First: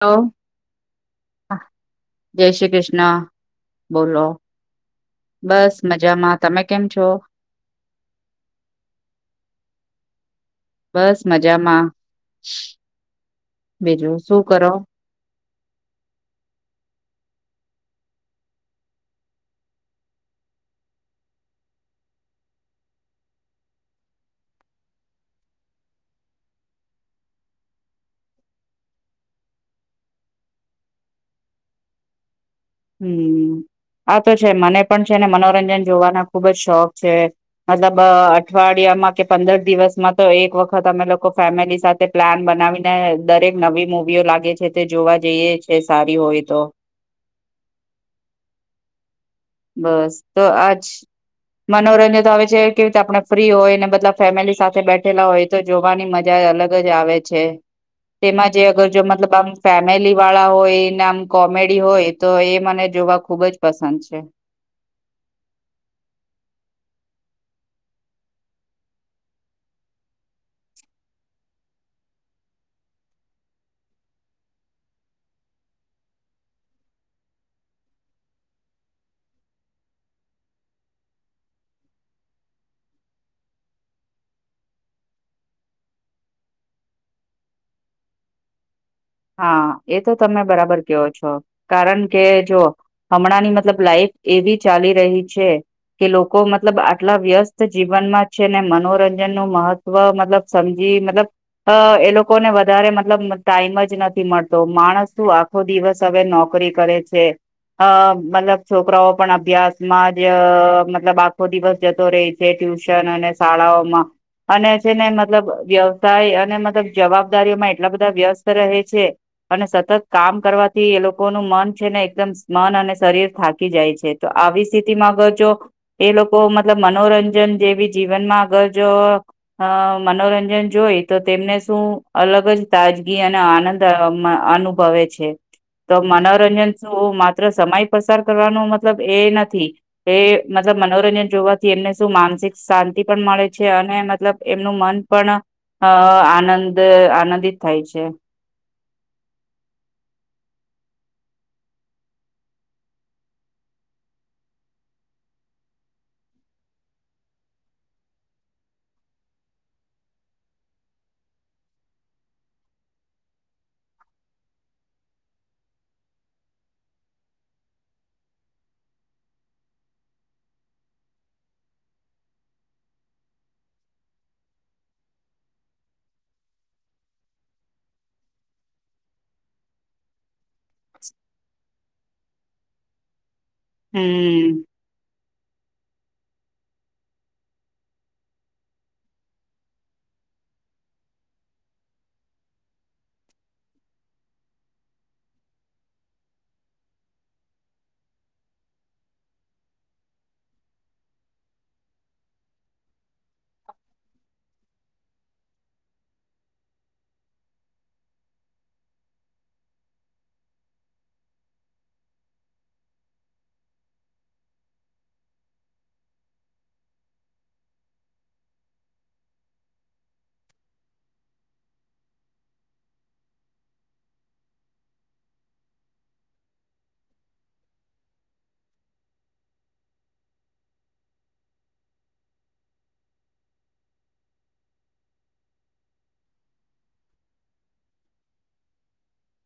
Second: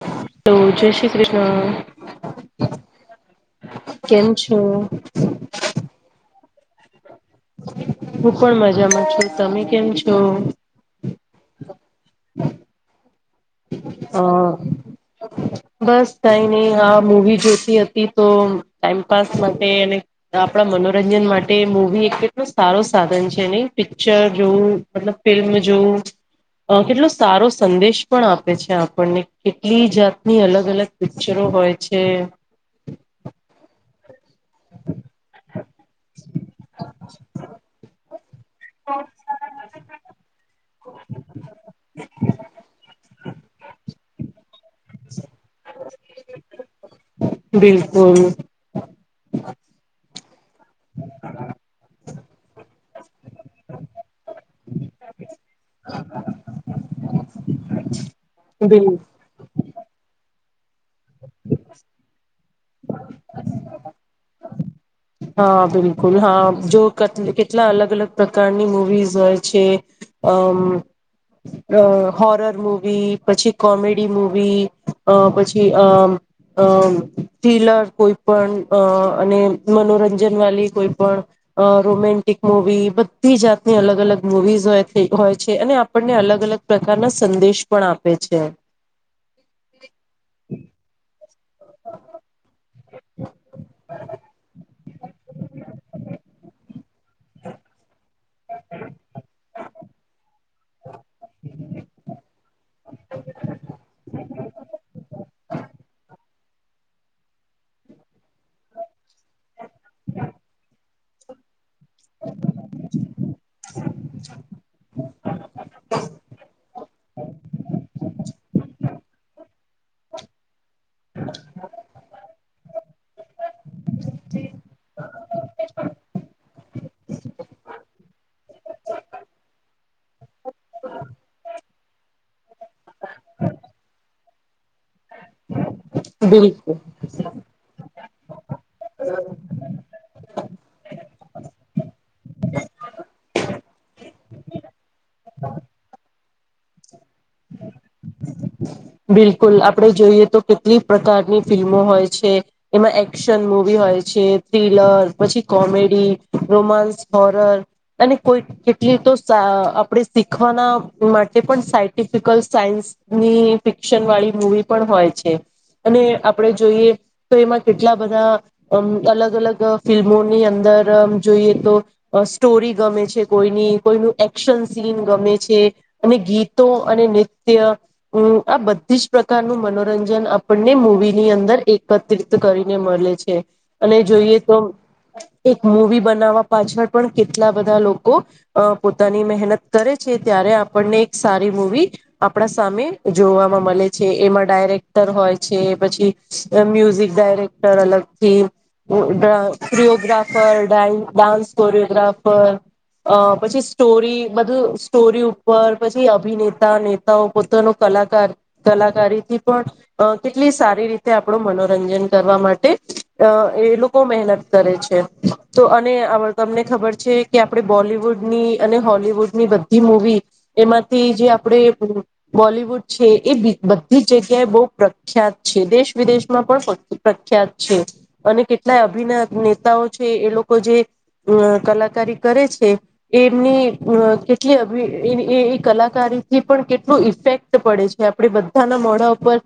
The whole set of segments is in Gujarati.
હ તો જય શ્રી કૃષ્ણ જય શ્રી કૃષ્ણ. બોલો કેમ છો હું બસ મજામાં. તમે કેમ છો? હું પણ મજામાં છું. તમે કેમ છો? બસ મજામાં. બીજું અ શું કરો? બસ કઈ નહી હા મુવી જોતી હતી તો ટાઈમપાસ માટે આપણા મનોરંજન માટે મુવી કેટલોું સારો સાધન છે નહી પિક્ચર જોવું મતલબ ફિલ્મ જોવુ કેટલો સારો સંદેશ પણ આપ છે આપણને કેટલી જાતની અલગ અલગ પિક્ચરો હોય છે. હમ આ તો છે મને પણ છે ને મનોરંજન જોવાના ખુબ જ શોખ છે મતલબ અ અઠવાડિયામાં કે પંદર દિવસમાં તો એક વખત અમે લોકો ફેમિલી સાથે પ્લાન બનાવીને દરેક નવી મુવીઓ લાગે છે તે જોવા જઈએ છે સારી હોય તો બિલકુલ. બસ તો આજ મનોરંજન તો આવે છે કેવી રીતે આપણે ફ્રી હોય ને બધા ફેમિલી સાથે બેઠેલા હોય તો જોવાની મજા જ અલગ જ આવે છે. તેમાં જે અગર બિલ જો મતલબ આમ ફેમિલી વાળ ળા હોય નામ કોમેડી હોય તો એ મને જોવા ખુબ જ પસંદ છે. હા. હા બિલકુલ હા જો કેટલા અલગ અલગ પ્રકારની મુવીઝ હોય છે. અ અ હોરર મુવી, પછી કોમેડી મુવી, અ પછી અ અ થ્રીલર કોઈ પણ અ અને મનોરંજન વાલી કોઈ પણ, રોમેન્ટિક મુવી બધી જાતની અલગ અલગ મુવીઝ હોય છે અને આપણને અલગ અલગ પ્રકારના સંદેશ પણ આપે છે. હા એ તો તમે બરાબર કેયોો છો. કારણ કે જો હમણાં ની મતલબ લાઈફ એવી ચાલી રહી છે. કે લોકો મતલબ આટલા વ્યસ્ત જીવન જીવનમાં છે ને મનોરંજન નું મહત્વ મતલબ સમજી મતલબ અ એ લોકોને વધારે મતલબ ટાઈમ જ નથી મળતો માણસ શું આખો દિવસ હવે નોકરી કરે છે અ મતલબ છોકરાઓ પણ અભ્યાસમાં જ અ મતલબ આખો દિવસ જતો રહી છે ટ્યુશન અને શાળાઓમાં અને છે ને મતલબ વ્યવસાય અને મતલબ જવાબદારીઓમાં એટલા બધા વ્યસ્ત રહે છે અને સતત કામ કરવા થી એ લોકોનું મન છે ને એકદમ મન અને શરીર થાકી જાય છે તો આવી સ્થિતિમાં અગર જો એ લોકો મતલબ મનોરંજન જેવી જીવનમાં અગર જો અ મનોરંજન જોઈ તો તેમને શું અલગ જ તાજગી અને આનંદ અમા અનુભવે છે. તો મનોરંજન બિલકુલ શું માત્ર સમય પસાર કરવાનો મતલબ એ નથી એ મત લબ મનોરંજન જોવાથી એમને શું માનસિક શાંતિ પણ મળે છે, અને મતલબ એમનું મન પણ અ આનંદ આનંદિત થાય છે. બિલકુલ આપડે જોઈએ તો કેટલી પ્રકારની ફિલ્મો હોય છે, એમાં એક્શન મુવી હોય છે, થ્રીલર પછી કોમે ડી, રોમાન્સ, હોરર, અને કોઈ કેટલી તો સા આપણે શીખવાના માટે પણ સાયન્ટિફિકલ સાયન્સની ફિક્શન વાળી મૂવી પણ હોય છે. અને આપણે જોઈએ તો એમાં કેટલા બધા અ અલગ અલગ ફિલ્મોની અંદર જોઈએ તો સ્ટોરી ગમે છે, કોઈની કોઈનું એક્શન સીન ગમે છે. અને ગીતો અને નેત્ય આ બધી જ પ્રકારનું મનોરંજન આપ પણને મૂવીની અંદર એકત્રિત કરીને મલે છે. અને જોઈએ હમ તો એક મૂવી બનાવા પાછળ પણ કેટલા બધા લોકો અ પોતાની મહેનત કરે છે, ત્યારે આપણને સારી મૂવી આપણા સામે જોવામાં મલે છે, એમાં ડાયરેક્ટર હોય છે, પછી મ્યુઝિક ડાયરેક્ટર અલગથી કોડ ક્રીઓગ્રાફર ડા ડાન્સ કોરિયોગ્રાફર અ પછી સ્ટોરી બધું સ્ટોરી ઉપર પછી અભિનેતા નેતાઓ પોતાનો કલાકાર કલાકારીથી પણ અ કેટલી સારી રી રીતે આપણું મનોરંજન કરવા માટે અ એ લોકો મહેનત કરે છે, તો અને તમને ખબર છે, કે આપણે બોલીવુડ હની અને હોલવુડની બધી મૂવી એમાંથી જે આપડે બોલિવુડ છે એ બધી જ જગ્યાએ બોવ પ્રખ્યાત છે. દેશ વિદેશમાં પણ પ્રખ્યાત છે, અને કેટલા અભિ નેતાઓ છે, એ લોકો કો જે કલાકારી કરે છે એમની કેટલી અ અભી એ એ એ કલાકારીથી પણ કેટલું ઇફેક્ટ પડે છે, આપણે બધાના મોડા ઉપર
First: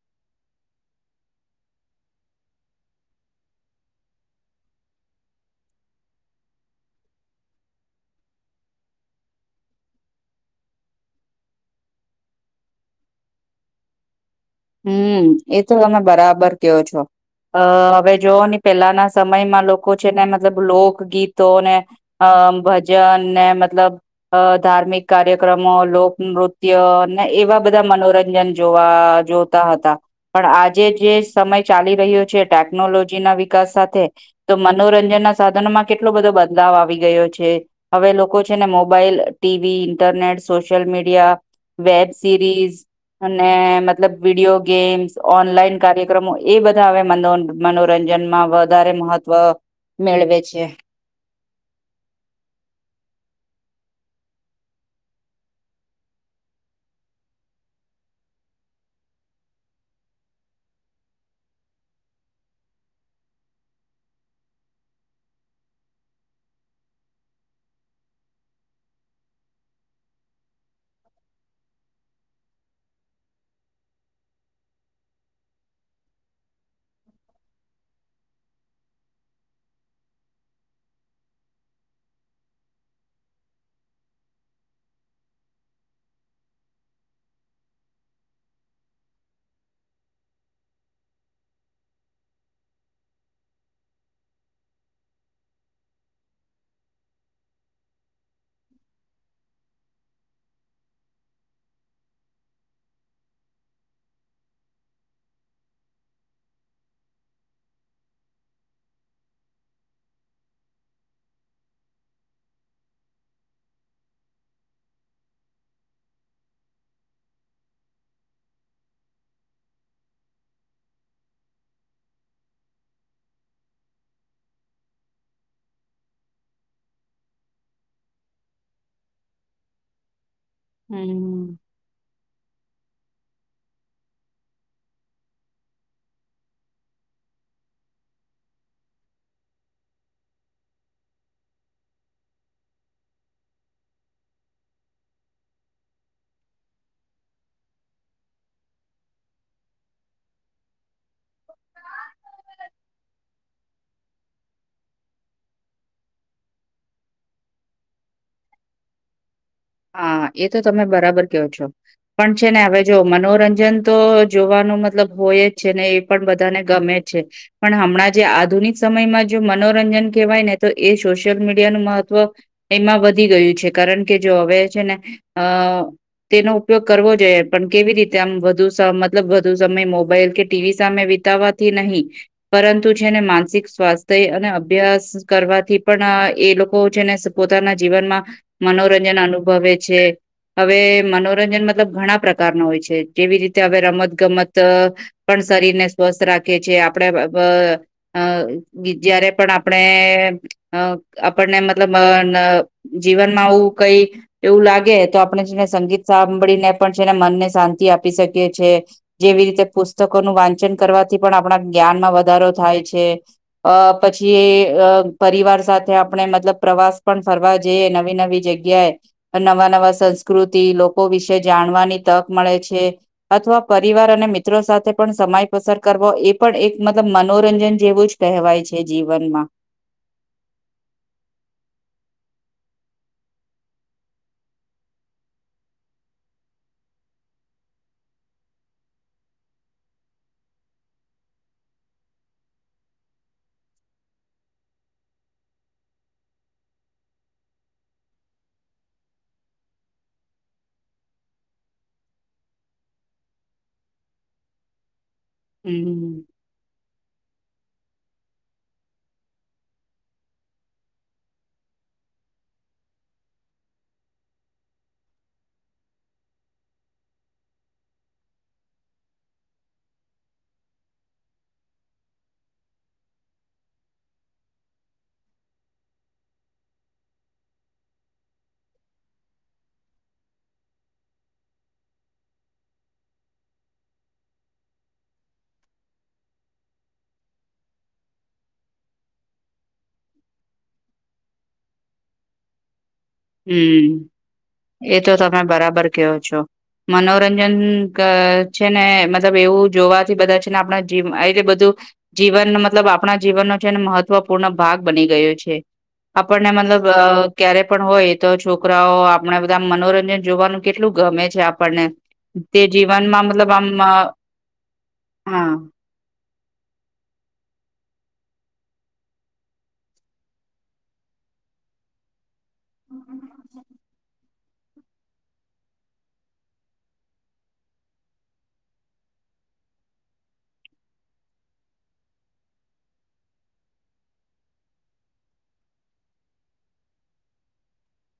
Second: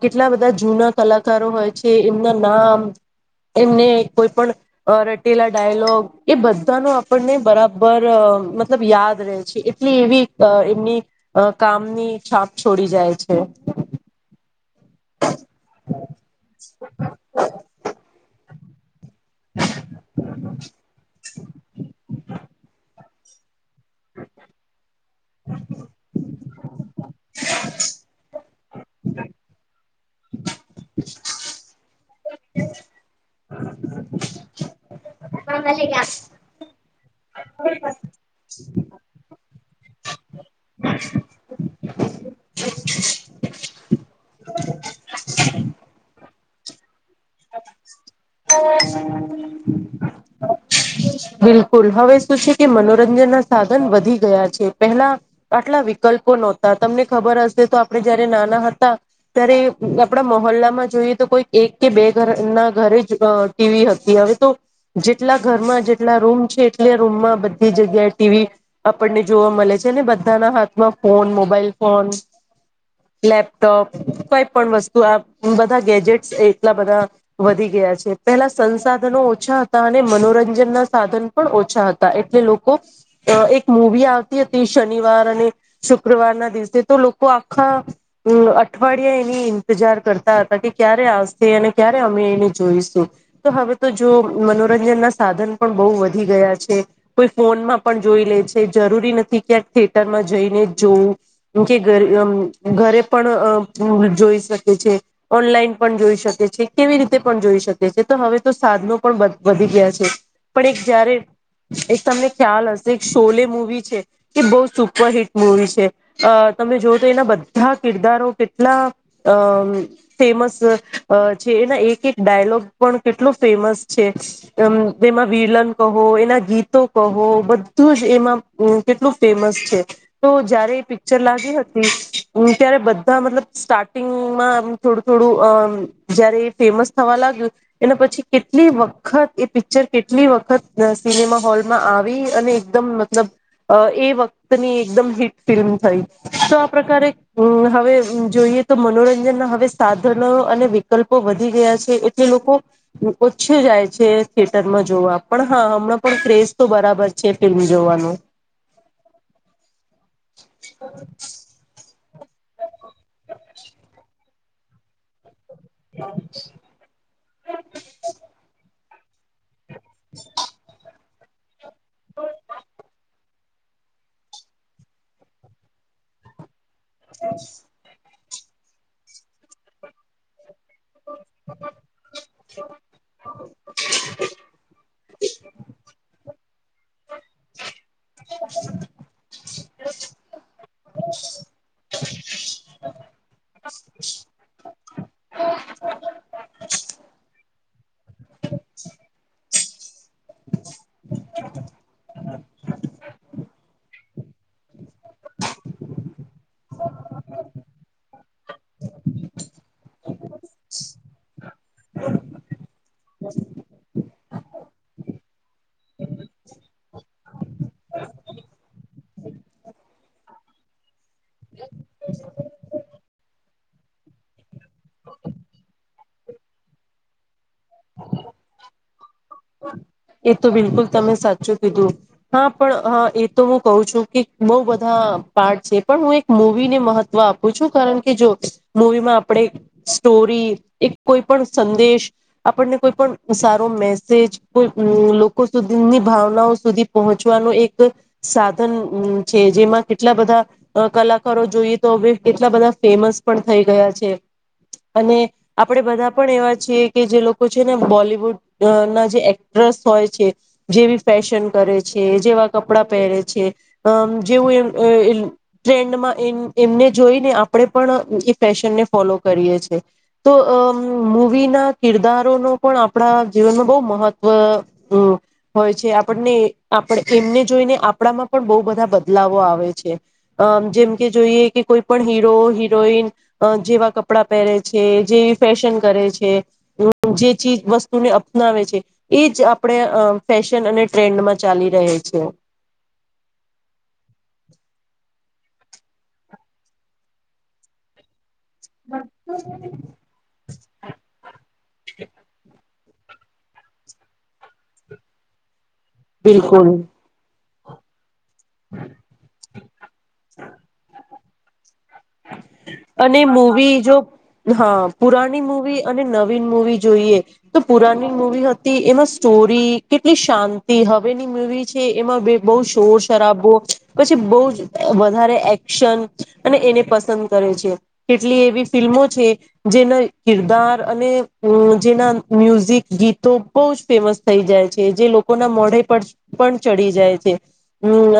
કેટલા આ બધા જૂના કલાકારો હોય છે, એમના નામ એમને કોઈ પણ રટેલા ડાયલોગ એ બધાનો આપણને બરાબર મતલબ યાદ રહે છે. કેલી એવી અ એમની અ કામની છાપ છોડી જાય છે. હમ એ તો તમે બરાબર કેવો છો અ હવે જોવો ની પેલાના સમયમાં લોકો છે, ને મતલબ લોકગીતો ને અ ભજન ને મતલબ અ ધાર્મિક કાર્યક્રમો લોકનૃત્ય ને એવા બધા મનોરંજન જોવા જો તા હતા પણ આજે જે સમય ચાલી રહ્યો છે, ટેકનોલોજી ના વિકાસ સાથે તો મનોરંજન ના સાધનોમાં કેટલો બધો બદલાવ આવી ગયો છે, હવે લોકો છેને mobile, TV, internet, social media, web series, અને મતલબ વિડીયો ગેમ્સ ઓનલાઈન કાર્યક્રમો એ બધા અવે મનોન મનોરંજનમાં વધારે મહત્વ મેળવે છે. બિલકુલ હવે શું છે, કે મનોરંજન ના સા ધન વધી ગયા છે, પેહલા આટલા વિકલ્પો નોતા તમને ખબર હશે તો આપણે જયારે નાના હતા ત્યારે આપણા મહોલ્લામાં જોઈએ તો કોઈ એક કે બે ઘરના ઘરે જ ટીવી હતી હવે તો જેટલા ઘરમાં જેટલા રૂમ છે, એટલે રૂમમાં બધી જગ્યાએ ટીવી આપણને જોવા મલે છે ને બધાના હાથમાં ફોન મોબાઈલ ફોન લેપટોપ કોઈ પણ વસ્તુ આ બધા ગેજેટ્સ એ એટલા બધા વધી ગયા છે, પેલા સંસાધનો ઓછા હતા અને મનોરંજનના સાધન પણ ઓછા એટલે લોકો એક મૂવી આવતી હતી શનિવાર અને શુક્રવારના દિ વસે તો લોકો આખા અઠવાડિયા એની ઈતજાર કરતા હતા કે ક્યારે આવ સે અને ક્યારે અમે એને જોઈશું તો હવે તો જો મનોરંજન ના સાધન પણ બહુ વધી ગ છે કોઈ ફોનમાં પણ જોઈ લે છે જરૂરી નથી ક્યાંક થિયેટરમાં જઈને જ જોવું કે ઘરે પણ જોઈ શકે છે ઓનલાઈન પણ જોઈ શકે કેવી રીતે પણ જોઈ શકે છે તો હવે તો સાધનો પણ વધી ગયા છે પણ એક જ્યારે એક તમને ખ્યાલ હશે એક શોલે મૂવી છે કે બહુ સુપરહિટ મુવી છે તમે જોવ તો એના બધા કિરદારો કેટલા અ ફેમસ અ છે એના એક એક ડાયલોગ પણ કેટલો ફેમસ છે તેમાં વિલન કહો એના ગીતો કહો બધું જ એમાં કેટલું ફેમસ છે તો જયારે એ પિક્ચર હમ્મ. લાગી હતી ત્યારે બ ત મતલબ સ્ટાર્ટિંગમાં થોડું થોડું અ જયારે એ ફેમસ થવા લાગ્યું એના પછી કેટલી વખત એ પિક્ચર કેટલી વખત સિનેમા હોલમાં આવી અને એકદમ મતલબ એ વખતની એકદમ હિટ ફિલ્મ થઈ તો આ પ્રકારે હવે જોયું તો મનોરંજનના હવે સાધનો અને વિકલ્પો વધી ગયા છે એટલે લોકો ઓછે જાય છે થિયેટરમાં જોવા પણ હા પણ કકસ તો બરાબર છે ફિલ્મ જોવાનું હા એ તો તમે બરાબર કહો છો પણ છે ને હવે જો મનોરંજન તો જોવાનું મતલબ હોય છે ને એ પણ બધાને ગમે છે પણ હમણાં જે આધુનિક સમયમાં જો મનોરંજન કહેવાય ને તો એ સોશિયલ મીડિયા નું મહત્વ એમાં વધી ગયું છે કારણ કે જો હવે છે ને તેનો ઉપયોગ કરવો જોઈએ પણ કેવી રીતે ત્યાં વધુ મતલબ વધુ સમય મોબાઈલ કે ટીવી સામે વિતાવાથી નહીં પરંતુ જેને માનસિક સ્વાસ્થ્ય અને અભ્યાસ કરવાથી પણ એ લોકો છેને પોતાના જીવનમાં મનોરંજ અનુભવે છે હવે મનોરંજન મતલબ ઘણા પ્રકાર ન હોય છે જેવી રીતે હવે રમત ગમત પણ શરીર ને સ્વસ્થ રાખીએ છીએ આપણે અ જય્યારે પણ આપણે અ આપણને મતલબ જીવનમાં આવું કઈ એવું લાગે તો આપણે છેને સંગીત સાંભળીને પણ છેને મનને શાંતિ આપી શકી છી જેવી રીતે પુસ્તકોનુંુ વાંચન કરવાથી પણ આપણા જ્ઞાનમાં વધારો થાય પછી પરિવાર સાથે આપણે મતલબ પ્રવાસ પણ ફરવા જઈ નવી નવી જગ્યાએ નવા નવા સંસ્કૃતિ વિશે જાણવાની તક મળે છે અથવા પરિવાર અને મિત્ર મિત્રો સાથે પણ સમય પસાર કરવો એ પણ એક મતલબ મનોરંજન જેવું જ કહેવાય છે જીવનમાં એ તો બિલકુલ તમે સાચું કીધું હા પણ એ તો હું કહું છું કે બઉુ બધા પાર્ટ છે પણ હું એક મુવીને મહત્વ આપું છું કારણ કે જો મવીમાં આપણે સ્ટોરી એક કોઈ પણ સંદેશ આપણને કોઈ પણ સારો મેસ કો લોકો સુધીની ભાવનાઓ સુધી પહોંચવાનો એક સાધન છે જેમાં કેટલા બધા કલાકારો જોઈએ તો હવે કેટલા બધા ફેમસ પણ થઈ ગયા છે અને આપડે બધા હમ પણ એવા છીએ કે જે લોકો છે ને બોલવુડ અ ના જે એક્ટ્રેસ હોય છે જેવી ફેશન કરે છે જેવા કપડાં પહેરે છે અ જેવું ટ્રેન્ડમાં એમને જોઈને આપણે પણ એ ફ કરી તો મુવી ના કિરદારો પણ આપ જીવનમાં બહુ મહત્વ હોય છે આપણને આપ એમને જોઈને આપણામાં પણ બહુ બધા બદલાવો આવે છે આ જેમકે જોઈએ કે કોઈ પણ હીરો હિરોઈન અ જેવા કપડાં પહેરે છે જેવી ફેશન કરે છે જે ચીજ વસ્ત તું ને અપનાવે છે એ જ આપણે ફેશન અને ટ્રેન્ડમાં ચાલી રહે છે. [inaudible] હા બરાબર કેવો છો મનોરંજન કા છે ને મતલબ એવું જોવાથી બધા છે ને આપણા જીવ આ રીતે બધું જીવન માં મતલબ આપણા જીવનનો છેને મહત્વપૂર્ણ ભાગ બની ગયો છે આપણને બિલકુલ મતલબ આ ક્યારે પણ હોય તો છોકરાઓ આપણા બધા મનોરંજન જોવાનું કેટલું ગમે છે આપણને. તે અને જીવનમાં મતલબ આમ મૂવી જો આ હા પુરાની મુૂવી અને નવી મુવી જોઈએ તો પુરાની મુવી હતી એમાં સ્ટોરી કેટલી શાંતિ હવેની મુવી છે એમાં બે બહુ શોર શરાબો પછી બોજ વધારે એક્શન અને એને પસંદ કરે છે કેટલી એવી ફિલ્મો છે જેના કિરદાર અને જેના મ્યુઝિક ગીતો બહુ જ ફેમસ થઈ જાય છે જે લોકોના મોઢે પર પણ ચડી જાય છે.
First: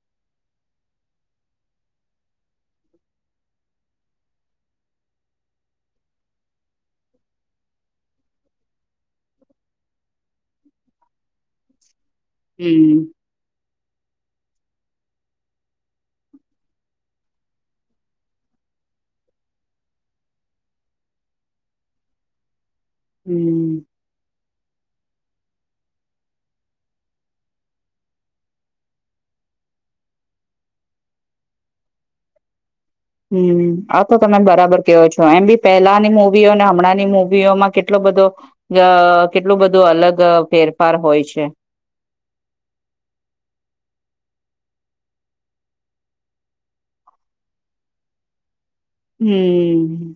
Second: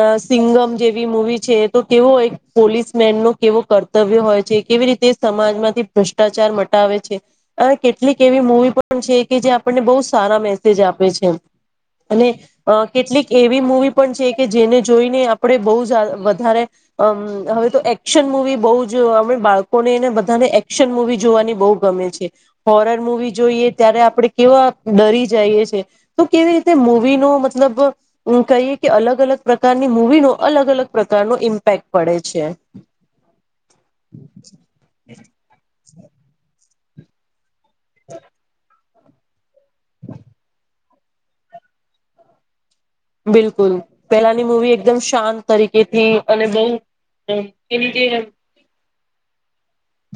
આ સિંગમ જેવી મુવી છે તો કેવો એક પોલીસ મેન નો કેવો કર કરતવ્ય હોય છે કેવી રીતે સમાજમાંથી ભ્રષ્ટાચાર મટાવે છે અને કેટલીક એવી મુૂવી પણ પણ છે કે જે આપણને બો સારા મેસેજ આપે છે. અને આ હમ કેટલીક એવી મુૂવી પણ છે કે જેને જોઈને આપણે બહુજ વધારે આમ હવે તો એક્શન મુવી બહુજ જો અમે બાળકો એને બધાને એક્શન મુવી જોવાની બહુ ગમે છે. હોરર મુવી જોઈએ હમ ત્યારે આપડે કેવા દરી જઈએ છીએ તો કેવી રીતે મુવી નો મતલબ કહીએ કે અલગ અલગ પ્રકારની મુવી નો તો અલગ અલગ પ્રકાર નો ઇમ્પેક્ટ પડે છે. હમ આ તો તમે બરાબર કેવો છો એમ બી પહેલાની મુૂવીઓ અને હમણાંની મુવીઓમાં કેટલો બધો જા કેટલું બધું અલગ ફેરફાર હોય છે. બિલકુલ પેલાની મૂવી એકદમ શાંત તરીકેથી અને બહુ એમ તેવી જે હમ્મ.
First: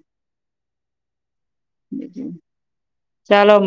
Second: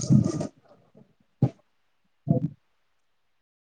ચાલો માં